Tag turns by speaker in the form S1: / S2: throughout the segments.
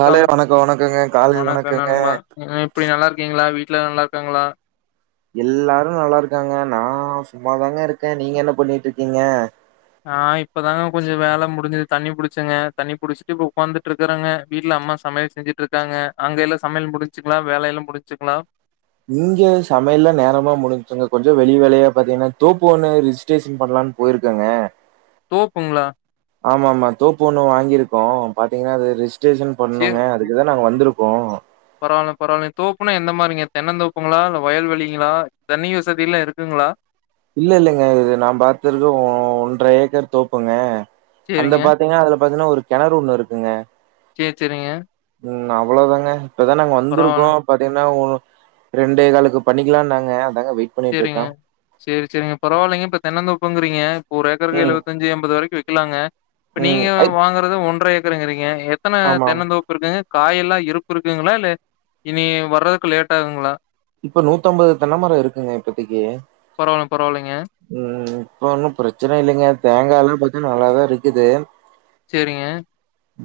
S1: காலை வணக்கங்க. காலை வணக்கங்க.
S2: நல்லா இருக்கீங்ளா வீட்ல நல்லா இருக்காங்களா
S1: எல்லாரு நல்லா இருக்காங்க நா சும்மாதாங்க இருக்க நீங்க என்ன பண்ணிட்டு இருக்கீங்க
S2: நா இப்பதாங்க கொஞ்சோ வேல முடிஞ்சிது தண்ணி புடிச்சங்க தண்ணி புடிச்சிட்டு இப்ப உக்காந்துட்டு இருக்கறங்க வீட்ல அம்மா சமயல் செஞ்சிட்டு இருக்காங்க அங்க எல்லா சமையல் முடிஞ்சுக்கலா வேலயெல்லா முடிஞ்சுங்கலா
S1: இங்க சமயல்லா நேரமா முடிஞ்சுங்க கொஞ்சோ வெளி வேலையா பாத்தீங்கன்னா தோப்பு ஒன்னு ரிஜிஸ்ட்ரேஷன் பண்லான் போய்ருக்காங்க
S2: தோப்புங்ளா
S1: ஆமா ஆமா தோப்பு ஒண்ணு வாங்கியிருக்கோ பாத்தீங்கன்னா அது ரிஜிஸ்டேஷன் பண்ணுங்க
S2: சேர்
S1: அதுக்குதா நாங்க வந்துருக்கோ
S2: பரவால்ல பரவால்ல தோப்புனா எந்த மாரிங்க தென்ன தோப்புங்களா இல்ல வயல்வெலிங்களா தண்ணி வசதி எல்லா இருக்குங்களா
S1: இல்ல இல்லங்க இது நா பாத்தறது ஒன்ர ஏக்கர் தோப்புங்க அந்த
S2: சேரிங்க
S1: பாத்தீங்கன்னா அதுல பாத்தீங்கன்னா ஒரு கெணறு ஒண்ணு இருக்குங்க
S2: சே செரிங்க
S1: ம் அவ்ளோதாங்க இப்பதா நாங்க வந்துருக்கோ
S2: பரவால்ல
S1: பாத்தீங்கன்னா ஒனு ரெண்டே கால்க்கு பண்ணிக்கலானாங்க அதாங்க வெயிட்
S2: செரிங்க
S1: பண்ணிட்டுருக்கேன்.
S2: செரி செரிங்க பரவால்லங்க இப்ப தென்னந்தோப்புங்கறீங்க ஒரு ஏக்கருக்கு
S1: ம்.
S2: எழுவத்தஞ்சு எண்பது வரைக்கு விக்கலாங்க இப்ப நீங்க
S1: ம். ஐ
S2: வாங்குறது ஒன்ர ஏக்கர்ங்கிறீங்க எத்தன
S1: ஆமாம்.
S2: தென்னந்தோப்பு இருக்குங்க காய் எல்லா இருப்பு இருக்குங்களா இல்ல இனி வற்ரதுக்கு லேட் ஆகுங்களா
S1: இப்ப நூத்தம்பது தென்னமரோ இருக்குங்க இப்பதக்கி
S2: பரவால்ல பரவால்லைங்க
S1: ம் இப்ப ஒன்னு பிரச்சன இல்லைங்க தேங்கா எல்லா பாத்தா நல்லாதாருக்குது
S2: சேரிங்க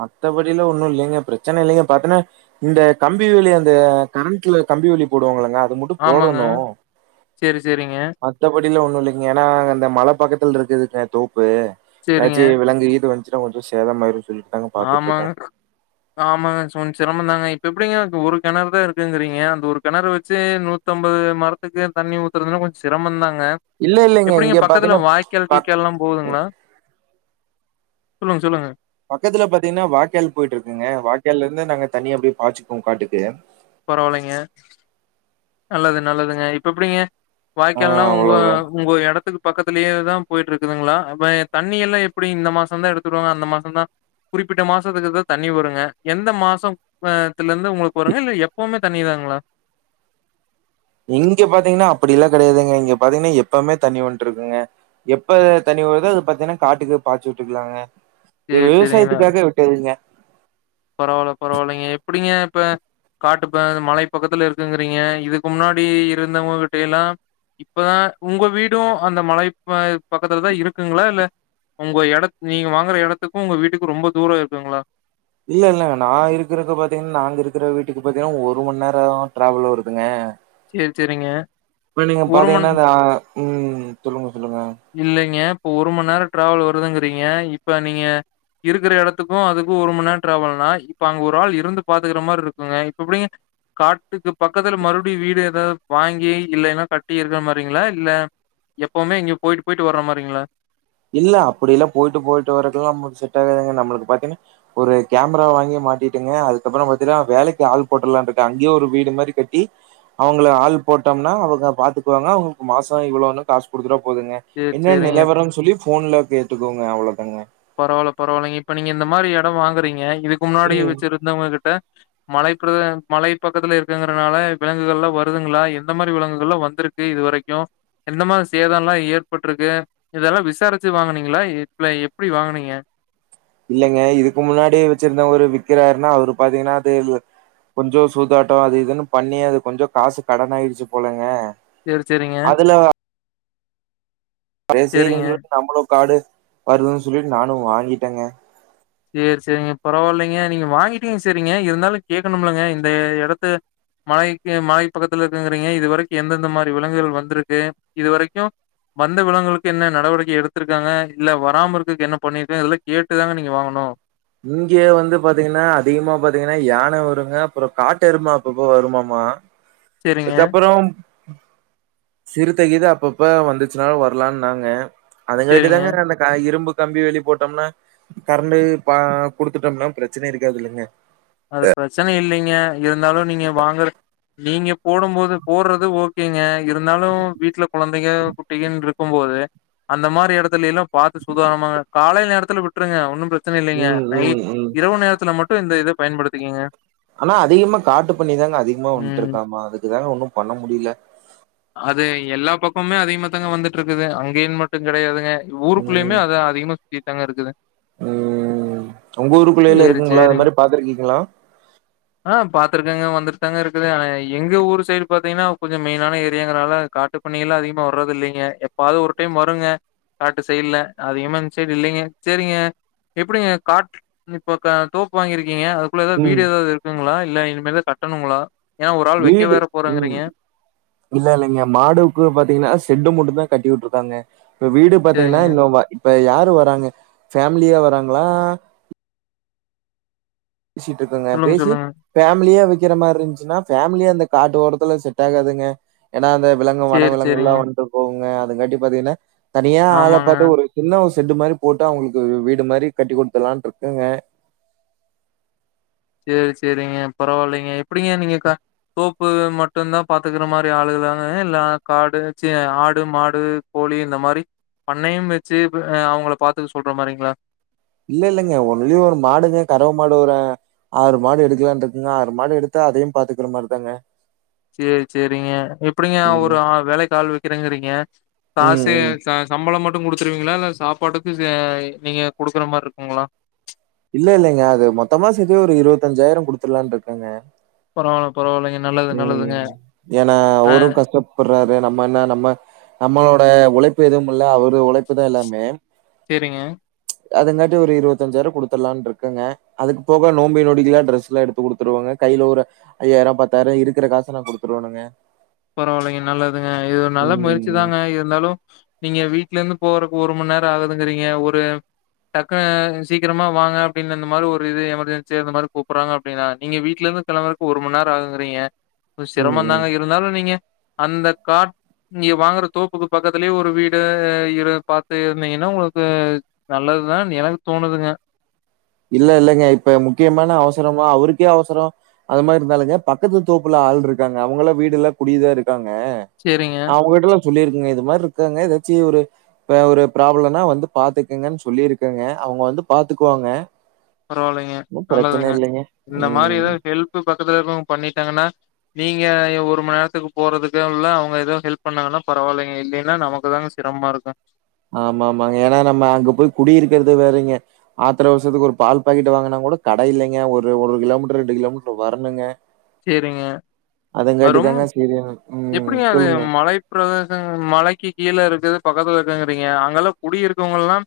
S1: மத்தபடில ஒன்னு இல்லைங்க பிரச்சன இல்லங்க பாத்தன்ன இந்த கம்பி வேலி அந்த கரண்ட்ல கம்பி வேலி போடுவாங்களங்க அது மட்
S2: ஆமாங்க.
S1: போடணு
S2: சரி, சரிங்க.
S1: மத்தபடில ஒண்ணு இல்லங்க ஏன்னா அந்த மல பக்கத்துல இருக்குதுங்க தோப்பு
S2: சரிங்க.
S1: எதாச்சி வெலங்கு கீது வந்து [unintelligible] கொஞ்சோ சேத மாயிரு சொல்லி
S2: ஆமாங்க ஆமாங்க கொஞ்சோ சிரமந்தாங்க இப்ப எப்டிங்க ஒரு கெணறு தா இருக்குங்கிறீங்க அந்த ஒரு கெணறு வச்சே நூத் தொம்பது மரத்துக்கு தண்ணி ஊத்துறதுன்னா கொஞ்சோ சிரம தாங்க
S1: இல்ல இல்லைங்க.
S2: எப்டிங்க
S1: இங்க
S2: பக்கத்துல
S1: பாத்தீங்கன்னா,
S2: வாய் கல்
S1: பக்
S2: கீக்கால்லா
S1: ம்
S2: போகுதுங்களா சொல்லுங்க சொல்லுங்க
S1: பக்கத்துல பாத்தீங்கன்னா வாய்க்கால் போயிட்டு இருக்குங்க வாய்க்காலிருந்து நாங்க தண்ணி அப்டியே பாய்சுக்குவோ காட்டுக்கு
S2: பரவால்லைங்க நல்லது நல்லதுங்க இப்ப எப்டிங்க
S1: ஆ
S2: வாய்க்கால்லா உங்க
S1: அவ்வளவுதான்.
S2: உங்க எடத்துக்கு பக்கத்துலயேதா போயிட்டு இருக்குதுங்ளா அப்ப தண்ணி எல்லா எப்புடி இந்த மாசந்தா எடுத்துவுடுவாங்க அந்த மாசந்தா குறிப்பிட்ட மாசத்துக்குதா தண்ணி வருங்க எந்த மாசோ த்துலந்து உங்களுக்கு வருங்க இல்ல எப்பவுமே தண்ணிதாங்களா
S1: இங்க பாத்தீங்கனா அப்டி எல்லா கெடையாதுங்க இங்க பாத்தீங்னா எப்பவுமே தண்ணி வந்ட்டு இருக்குங்க எப்ப தண்ணி வருதோ அது பாத்தீங்னா காட்டுக்கு பாச்சு விட்டுக்கலாங்க இது
S2: சரி, சரிங்க.
S1: விவசாயத்துக்காக விட்டதுங்க
S2: பரவால்ல பரவால்லைங்க எப்டிங்க இப்ப காட்டுப்ப மலை பகக்கத்துல இருக்குங்கிறீங்க இதுக்கு முன்னாடி இருந்தவுங்ககிட்ட எல்லா இப்பதா உங்க வீடு அந்த மலை பக்கத்துலதா இருக்குங்களா இல்ல ஒங்க எடத் நீங்க வாங்குற எடத்துக்கு உங்க வீட்டுக்கு ரொம்ப தூரோ இருக்குங்களா
S1: இல்ல இல்ல நா இருக்கறக்கு பாத்தீங்ன்னா நாங்க இருக்கிற வீட்டுக்கு பாத்தீங்கன்னா ஒரு மணநேரோ டிராவல் வருதுங்க
S2: சரி, சரிங்க.
S1: இப்ப நீங்க
S2: ஒரு மண்
S1: பாத்தீங்கன்னா அந்த அ ம் சொல்லுங்கோ சொல்லுங்க
S2: இல்லைங்க இப்போ ஒரு மண்நேரோ டிராவல் வருதுங்கிறீங்க இப்ப நீங்க இருக்கிற இடத்துக்கு அதுக்கு ஒரு மண்நேரோ டிராவல்னா இப்ப அங்க ஒரு ஆள் இருந்து பாத்துக்கிற மார் இருக்குங்க இப்ப எப்டிங்க காட்டுக்கு பக்கத்துல மறுபடியு வீடு எதாது வாங்கி இல்லேன்னா கட்டி இருக்க மாரிங்ளா இல்ல எப்பவுமே இங்க போய்ட்டு போய்ட்டு வர்ற மாரிங்ளா
S1: இல்ல அப்டில்லா போய்ட்டு போய்ட்டு வரக்குல்லா நமக்கு செட்டாகாதுங்க நம்மளுக்கு பாத்தீங்னா ஒரு கேமரா வாங்கி மாட்டிட்டுங்க அதுக்கப்புறபாத்தினா வேலக்கி ஆள் போட்ருலான்ருக்கே அங்கேயே ஒரு வீடு மாரி கட்டி அவுங்கள ஆள் போட்டோம்னா அவுங்க பாத்துக்குவாங்க அவுங்களுக்கு மாசோ இவ்ளோனு காசு குடுத்துடா போதுங்க
S2: சரி,
S1: என்ன
S2: சரிங்க.
S1: நிலவரம் சொல்லி ஃபோன்ல கேட்டுக்குவோங்க அவ்ளோதாங்க
S2: பரவால்ல பரவால்லைங்க இப்ப நீங்க இந்த மாரி எடம் வாங்குறீங்க இதுக்கு முன்னாடி
S1: ம்
S2: வெச்சிருந்தவுங்க கிட்ட மலைப்பிரத மலை பக்கத்துல இருக்குங்கறனால இப்ப விலங்குகள்லா வருதுங்களா எந்த மாரி விலங்குகள்லா வந்துருக் கு இது வரைக்கு எந்த மார் சேதல்லா ஏற்பட்ருக்கு இதெல்லா விசாரிச்சு வாங்குனீங்களா இப்லய் எப் எப்டி வாங்னீங்க
S1: இல்லைங்க இதுக்கு முன்னாடி வச்சிருந்தவரு விக்கிறாருன்னா அவரு பாத்தீங்னா தே லு கொஞ்சோ சூதாட்டோ அது இதுன்னு பண்ணி அது கொஞ்ச காசு கடனாயிருச்சு போலங்க
S2: சேரி சேரிங்க
S1: அதுல சேரின்னு
S2: சேரிங்க
S1: சொல்லிட்டு நம்மளு காடு வருதுன்னு சொல்லிட்டு நானு வாங்கிட்டேங்க
S2: சேரி சேரிங்க, பரவால்லைங்க நீங்க வாங்கிட்டீங்க சரிங்க இருந்தாலு கேக்கணும்லங்க இந்த எடத்த மாய்க்கு மாய் பக்கத்துல இருக்குங்கிறீங்க இது வரைக்கு எந்தெந்த மாரி விலங்குகள் வந்திருக்கு இது வரைக்கு வந்த விலங்குகளுக்கு என்ன நடவடிக்கை எடுத்திருக்காங்க இல்ல வராம இருக்குரதுக்கு என்ன பண்ணிருக்காங்க இதல்லா கேட்டுதாங்க நீங்க வாங்கணு அ
S1: இங்க வந்து பாத்தீங்கன்னா அதிகமா பாத்தீங்கன்னா யான வருங்க அப்புறோ காட்டெரும அப்பப்ப வருமாமா
S2: [inaudible]
S1: அதுக்கப்புறோ ம், சிறுத்தகீத அப்பப்ப வந்துச்சுனாலு வரலான்னாங்க
S2: சேரிங்க
S1: அதங்காட்டிதாங்க அந்த க இரும்பு கம்பி வேளி போட்டோம்னா கரண்டு பா குடுத்துட்டோம்னா பிரச்சன இருக்காதுல்லைங்க
S2: அது பிரச்சன இல்லிங்க இருந்தாலு நீங்க வாங்குற நீங்க போடும்போது போட்றது ஓ கேங்க இருந்தாலு வீட்ல கொழந்தைக குட்டிகனு இருக் கு போம்போது அந்த மாரி எடத்துலயெல்லா பாத்து சுதானமாங்க காலை நேரத்துல விட் வுட்டுருங்க ஒன்னு பிரச்சன இல்லேங்க
S1: ம் ம்
S2: நைட்
S1: ம்
S2: இரவு நேரத்துல மட்டு இந்த இத பயன்படுத்திக்கிங்க
S1: ஆனா அதிகமா காட்டு பண்ணிதாங்க அதிகமா
S2: ம்
S1: வந்துட்ருக்காமா அதுக்குதாங்க ஒன்னு பண்ண முடில
S2: அது எல்லா பக்கமுமே அதிகமா தாங்க வந்துட்ருக்குது அங்கேயு மட்டு கெடையாதுங்க இந்த
S1: ம்
S2: ஊருக்குள்ளயுமே அது அதிகமா சுத்திட்டுதாங்க இருக்குது
S1: ம் உங்க ஊருக்குள்ளேலா
S2: சேரி
S1: இருக்குங்களா அது
S2: சேரிங்க
S1: மாரி பாத்துருக்கீங்களா
S2: ஆ பாத்துருக்கேங்க வந்துட்தாங்க இருக்குது ஆனா எங்க ஊரு சைடு பாத்தீங்கன்னா கொஞ்ச மெயினான ஏரியாங்கிறனால காட்டு பன்னி எல்லா அதிகமா வர்றது இல்லைங்க எப்பாது ஒரு டைம் வருங்க காட்டு சைட்ல அதிகமா இந்த சைடு இல்லைங்க சேரிங்க எப்டிங்க காட் இப்போ க தோப்பு வாங்கி இருக்கீங்க அதுக்குள்ள ஏதாது
S1: ம்
S2: வீடு ஏதாது இருக்குங்களா இல்ல இனிமே தா கட்டணுங்களா ஏன்னா ஒரு ஆள் வைக்க
S1: வீடு
S2: வேற
S1: ம்
S2: போறேங்குரீங்க
S1: இல்ல இல்லைங்க மாடுக்கு பாத்தீங்கன்னா செட்டு மட்டுந்தா கட்டிவுட்ருக்காங்க இப்ப வீடு பாத்தீங்கன்னா
S2: சரிங்க.
S1: இன்னு இப்ப யாரு வராங்க ஃபேமிலியா வராங்ளா பேசிட்ருக்கங்க
S2: சொல்லுங்க,
S1: பேசி
S2: சொல்லுங்க.
S1: ஃபேமிலியா வைக்கற மாரி இருஞ்ச்சுன்னா ஃபேமிலியா அந்த காட்டோரத்துல செட் ஆகாதுங்க ஏன்னா அந்த விலங்கும் வன
S2: சரி,
S1: விலங்கு
S2: சரிங்க.
S1: எல்லாம் வந்ட்டு போவுங்க அதுக்காண்டி பாத்தீங்கன்னா தனியா ஆள
S2: ஆமாங்க.
S1: பாத்து ஒரு சின்ன ஒரு ஷெட்டு மாரி போட்டு அவுங்களுக்கு வீடு மாரி கட்டி குடுத்துரலான் இருக்குங்க
S2: சேரி சேரிங்க பரவால்லைங்க எப்டிங்க நீங்க க ப்பு மட்டும்தான் பாத்துக்குற மாரி ஆளுங்கலா இல்ல காடு சீ ஆடு மாடு கோழி இந்த மாரி பண்ணையம் வெச்சு அவுங்கள பாத்துக்க சொல்ற மாரிங்ளா
S1: இல்ல இல்லங்க ஒன்லி ஒரு மாடுங்க கரவ மாடு வரு ஆறு மாடு எடுக்கலான் இருக்கங்க ஆறு மாடு எடுத்தா அதையு பாத்துக்குற மாரிதாங்க
S2: சேரி சேரிங்க எப்டிங்க
S1: ம்
S2: ஒரு ஆள் வேலைக்கு ஆள் வைக்கிறேங்குறீங்க
S1: ம்
S2: காசு
S1: ம்
S2: ச சம்பளம் மட்டும் குடுத்துருவீங்களா இல்ல சாப்பாட்டுக்கு ச நீங்க குடுக்குற மாரி இருக்குங்களா
S1: இல்ல இல்லைங்க அது மொத்தமா சேத்து ஒரு இருவத்தஞ்சாயிரம் குடுத்துர்லான் இருக்கங்க
S2: பரவால்ல பரவால்லைங்க நல்லது நல்லதுங்க அ
S1: போட்றாரு நம்ம என்ன நம்ம நம்மளோட உழைப்பு எதுவும் இல்ல அவரு உழைப்புதான் எல்லாமே
S2: சேரிங்க
S1: அதுங்காட்டி ஒரு இருவத்தஞ்சாயிரம் குடுத்துர்லானு இருக்கங்க அதுக்கு போக நோம்பி நொடிக்கிலா ட்ரெஸ் எல்லா எடுத்து குடுத்துருவங்க கைல ஒரு ஐயாயிரம் பத் தரே இருக்குற காசலா குடுத்துருவனுங்க
S2: பரவால்லைங்க நல்லதுங்க இது ஒரு நல்ல முயற்சி
S1: ம்.
S2: குதாங்க இருந்தாலு நீங்க வீட்ல இருந்து போறக்கு ஒரு மண் நேரொ ஆகுதுங்குறீங்க ஒரு டக்குனு சீக்கரமா வாங்க அப்டின்னு அந்த மாரி ஒரு இது எமர்ஜென்சி அந்த மாரி கூப்புட்றாங்க அப்டின்னா நீங்க வீட்லருந்து கெளம்புறக்கு ஒரு மணி நேரொ ஆகுங்குறீங்க கொஞ்ச
S1: ம், ம்.
S2: சிரமந்தாங்க இருந்தாலு நீங்க அந்த கா நீங்க வாங்குற தோப்புக்கு பக்கத்துலயே ஒரு வீடு இரு பாத்து இருந்தீங்கன்னா உங்களுக்கு நல்லதுதான்னு எனக்கு தோனுதுங்க
S1: இல்ல இல்லைங்க இப்ப முக்கியமான அவசரமா அவருக்கே அவசரொ அது மாரி இருந்தாலுங்க பக்கத்து தோப்புல ஆள் இருக்காங்க அவுங்க லா வீடுல்ல குடிதா இருக்காங்க
S2: சரிங்க,
S1: அவுங்க கிட்ட லா சொல்லிருக்குங்க இது மார் இருக்காங்க எதாச்சி ஒரு ப்ப ஒரு ப்ராப்ளம்னா வந்து பாத்துக்குங்கன் சொல்லிருக்கங்க அவுங்க வந்து பாத்துக்குவாங்க
S2: பரவால்லைங்க
S1: ஒண்ணும் பிரச்சனை
S2: நல்லதுங்க
S1: இல்லைங்க.
S2: இந்த மாரி
S1: ம்.
S2: எதாது ஹெல்ப்பு பக்கத்துல இருக்கவங்க பண்ணிட்டாங்கன்னா நீங்க ஒரு மணி நேரத்துக்கு போறதுக்கு உள்ள அவங்க ஏதோ ஹெல்ப் பண்ணாங்கனா பரவாலைங்க இல்லைன்னா நமக்கு தாங்க சிரமமா இருக்கூ
S1: ஆமா ஆமாங்க ஏனா நம்ம அங்க போய் குடியிருக்கறது வேறங்க ஆத்ர அவசரத்துக்கு ஒரு பால் பாக்கெட்டு வாங்குனா கூட கட இல்லைங்க ஒரு ஒரு கிலோ மீட்ரு ரெண்டு கிலோ மீட்ரு வரணுங்க
S2: சரிங்க. அது
S1: அதங்காட்டி
S2: ரொம்ப
S1: தாங்க செரி ம் சொல்லுங்க
S2: பிரதேசம் மலைக்கு கீழ இருக்குது பக்கத்துல இருக்குங்குறீங்க அங்கலா குடி இருக்கவங்கல்லா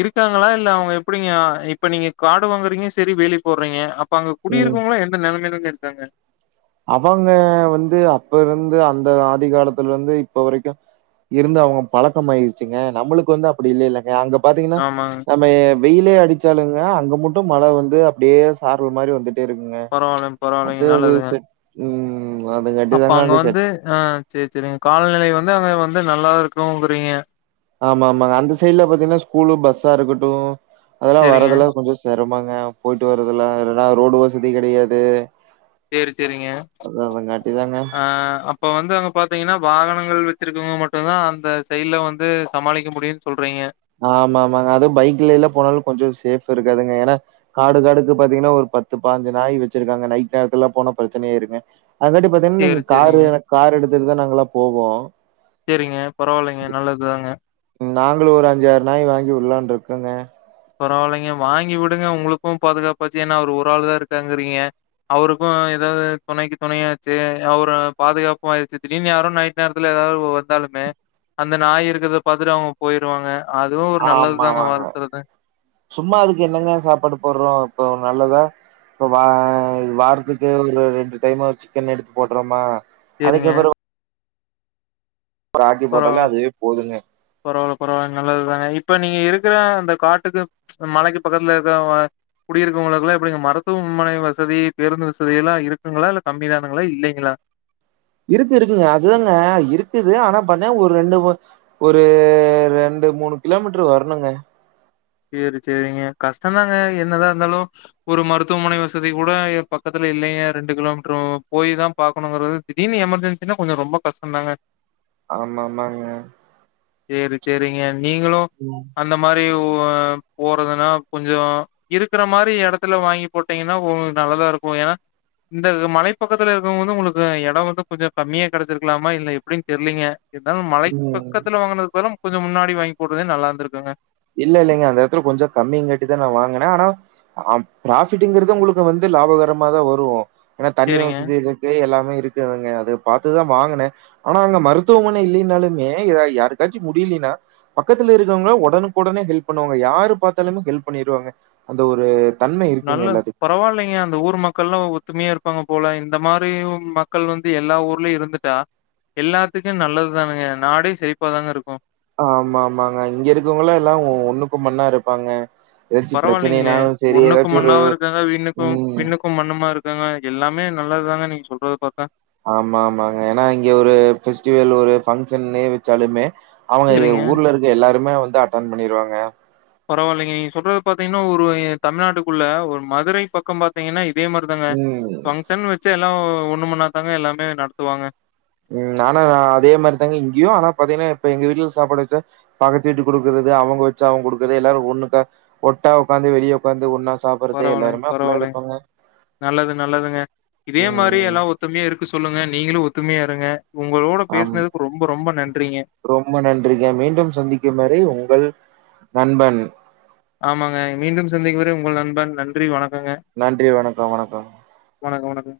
S2: இருக்காங்களா இல்ல அவுங்க எப்டிங்க இப்ப நீங்க காடு வாங்குறீங்க செரி வேலி போட்றீங்க இப்ப அங்க
S1: ம்.
S2: குடியிருக்கவுங்கலா எந்த நெலமைலங்க இருக்காங்க
S1: அவங்க வந்து அப்பருந்து அந்த ஆதி காலத்துல இருந்து இப்ப வரைக்கு இருந்து அவங்க பழக்கம் ஆயிருச்சுங்க நம்ளுக்கு வந்து அப்டி இல்லைலங்க அங்க பாத்தீங்கன்னா
S2: ஆமாங்க
S1: நம்ம வெயிலே அடிச்சாலுங்க அங்க மட்டும் மழ வந்து அப்டியே சாரல் மாரி வந்து டி இருக்குங்க
S2: பரவாயில்லைங்க பரவாயில்லைங்க
S1: அது அது
S2: நல்லதுங்க
S1: செட் ம் அதுங்காட்டி
S2: அப்ப
S1: தாங்க
S2: அங்க
S1: செட்
S2: வந்து ஆ சேரி சேரிங்க காலநிலை வந்து அங்க வந்து நல்லா இருக்குங்குறீங்க
S1: ஆமா ஆமாங்க அந்த சைட்ல பாத்தீங்கன்னா ஸ்கூலு பஸ்ஸா இருக்கட்டும் அதெல்லாம்
S2: சரிங்க
S1: வரதுலாம் கொஞ்சோ சிரமாங்க போயிட்டு வரறதுல்ல இல்லனா ரோடு வசதி கிடையாது
S2: சேரி சேரிங்க
S1: அது அதங்காட்டி தாங்க.
S2: ஆ அப் அப்போ வந்து அங்க பாத்தீங்கன்னா வாகனங்கள் வச்சிருக்கவங்க மட்டுதா அந்த சைடுல வந்து சமாளிக்க முடியும்னு சொல்றீங்க
S1: ஆமா ஆமாங்க அதுவும் பைக்லாம் போனாலும் கொஞ்சம் சேஃப் இருக்காதுங்க ஏன்னா காடு காடுக்கு பாத்தீங்கன்னா ஒரு பத்து பாஞ்சி நாய் வச்சிருக்காங்க நைட் நேரத்து எல்லாம் போன பிரச்சனயா ஆயிருங்க அதுங்காட்டியும் பாத்தீங்கன்னா [unintelligible] நீங்க
S2: சரி
S1: காரு
S2: சரிங்க
S1: கார் எடுத்துட்டுதா நாங்க எல்லா போவோ
S2: சேரிங்க பரவாயில்லைங்க நல்லதுதாங்க
S1: நாங்களு ஒரு அஞ்சி ஆறு நாய் வாங்கி விடலான்னு இருக்கோங்க
S2: பரவாயில்லைங்க வாங்கி விடுங்க உங்களுக்கு பாதுகாப்பாச்சி ஏன்னா அவரு ஒரு ஆள்தா இருக்காருங்கிறீங்க அவருக்கு ஏதாவது துணைக்கு துணையாச்சி அவரு பாதுகாப்பு ஆயிடுச்சி திடீர்னு யாரும் நைட் நேரத்துல ஏதாவது வந்தாலுமே அந்த நாய் இருக்கறத பாத்துட்டு அவுங்க போயிருவாங்க அதுவு ஒரு நல்லதுதாங்க
S1: ஆமாமாங்க.
S2: வாழ்த்துறது
S1: சும்மா அதுக்கு என்னங்க சாப்பாடு போடுறோம் இப்ப நல்லதா இப்ப வா வாரத்துக்கு ஒரு ரெண்டு டைம் சிக்கன் எடுத்து போட்டுறோமா
S2: சேரிங்க
S1: ஒரு ஆக்கிப் போட்டாலே அதுவே போதுங்க
S2: பரவாயில்ல பரவாயில்ல நல்லதுதானே இப்ப நீங்க இருக்கிற அந்த காட்டுக்கு மலைக்கி பக்கத்துல இருக்கறவங்க குடி இருக்கவங்களுக்கு எல்லா எப்படிங்க மருத்துவமனை வசதி பேருந்து வசதி எல்லா இருக்குங்களா இல்ல கம்மிதானுங்களா இல்லைங்களா
S1: இருக்கு இருக்குங்க அதுதாங்க இருக்குது ஆனா பண்ண ஒரு ரெண்டு ஒரு ரெண்டு மூணு கிலோமீட்டர் வரணுங்க
S2: சேரி சேரிங்க கஷ்டதாங்க என்னதா இருந்தாலு ஒரு மருத்துவமனை வசதி கூட ஏ பக்கத்துல இல்லைங்க ரெண்டு கிலோமீட்டர் போயி தான் பாக்கணுங்கிறது திடீர்னு எமர்ஜென்சின்னா கொஞ்சம் ரொம்ப கஷ்ட்டந்தாங்க
S1: ஆமா ஆமாங்க
S2: சேரி சேரிங்க நீங்களும்
S1: ம்
S2: அந்த மாரி ஓ ஆ போறதுன்னா கொஞ்சோ இருக்கிற மாரி இடத்துல வாங்கி போட்டீங்கன்னா உங்களுக்கு நல்லதா இருக்கு ஏன்னா இந்த மலைப்பக்கத்துல இருக்கவங்க வந்து உங்களுக்கு இடம் வந்து கொஞ்ச கம்மியா கிடைச்சிருக்கலாமா இல்ல எப்டின்னு தெரியலீங்க இருந்தாலு மலைக்கு
S1: ம்.
S2: பக்கத்துல வாங்கினதுக்கு பதிலா கொஞ்ச முன்னாடி வாங்கி போடுறதே நல்லா இருந்திருக்குங்க
S1: இல்ல இல்லைங்க அந்த இடத்துல கொஞ்ச கம்மிங்க கட்டிதா நா வாங்குனே ஆனா ஆ ப்ராஃபிட்டுங்கறத உங்களுக்கு வந்து லாபகரமா தான் வரும் ஏன்னா தண்ணி
S2: சேரிங்க
S1: வசதி இரு எல்லாமே இருக்குதுங்க அத பாத்துதா வாங்குனே ஆனா அங்க மருத்துவமனை இல்லைனாலுமே இத யாருக்காச்சிம் முடியலனா பக்கத்துல இருக்கவங்க உடனுக்கு உடனே ஹெல்ப் பண்ணுவாங்க யாரு பாத்தாலுமே ஹெல்ப் பண்ணிருவாங்க அந்த ஒரு தன்மை இருக்குங்க
S2: நல்ல
S1: எல்லாத்துக்குமே.
S2: பரவாயில்லைங்க அந்த ஊர் மக் மக்கள்லாம் ஒத்துமையா இருப்பாங்க போல இந்த மாரி மக்கள் வந்து எல்லா ஊர்லயும் இருந்துட்டா எல்லாத்துக்கும் நல்லது தானுங்க நாடே செழிப்பாதாங்க இருக்கும்
S1: ஆமா ஆமாங்க இங்க இருக்கவங்களாம் எல்லாம் ஒண்ணுக்கும் மண்ணா இருப்பாங்க ஏதாச்சு
S2: பரவாயில்லைங்களே
S1: பிரச்சனைனாலு சரி
S2: ஒண்ணுக்கு
S1: ஏதாச்சு ஒரு
S2: மண்ணாவு இருக்காங்க வீண்ணுக்கு பிண்ணுக்கு
S1: ம்
S2: வீண்ணும் மண்ணும் மாரி இருக்காங்க எல்லாமே நல்லது தாங்க நீங்க சொல்றது பாத்தா
S1: ஆமா ஆமாங்க ஏன்னா இங்க ஒரு பெஸ்டிவல் ஒரு பங்க்ஷன்னுமே வச்சாலுமே அவங்க
S2: சேரிங்க
S1: ஊர்ல இருக்க எல்லாருமே வந்து அட்டன் பண்ணிருவாங்க
S2: பரவாயில்லைங்க நீங்க சொல்றது பாத்தீங்கன்னா ஒரு தமிழ்நாட்டுக்குள்ள ஒரு மதுரை பக்கம் பா பாத்தீங்கன்னா இதே மாரிதாங்க
S1: ம்
S2: பங்க்ஷன் வச்ச எல்லாம் ஒண்ணு மண்ணா தாங்க எல்லாமே நடத்துவாங்க
S1: ம் ஆனா அதே மாரி தாங்க இங்கையு ஆனா பாத்தீங்கன்னா இப்ப எங்க வீட்ல சாப்பாடு வச்சா பக்கத்து வீட்டு குடுக்குறது அவுங்க வச்ச அவுங்க குடுக்குறது எல்லாரு ஒண்ணுக்க ஒட்டா உக்காந்து வெளியே உக்காந்து ஒன்னா சாப்
S2: பரவால்லைங்க பரவால்லைங்க நல்லது நல்லதுங்க இதே மாரி
S1: ம்
S2: எல்லா ஒத் ஒத்துமையா இருக்கு சொல்லுங்க நீங்களு ஒத்துமையா இருங்க உங்களோட
S1: ஆம்
S2: பேசுனதுக்கு ரொம்ப ரொம்ப நன்றிங்க
S1: ரொம்ப நன்றிங்க மீண்டும் சந்திக்கும் வரை உங்கள் நண்பன்
S2: ஆமாங்க மீண்டும் சந்திக்கு வரை உங்கள் நண்பன் நன்றி வணக்கங்க
S1: நன்றி வணக்கோ வணக்கோ
S2: வணக்கோ வணக்கோ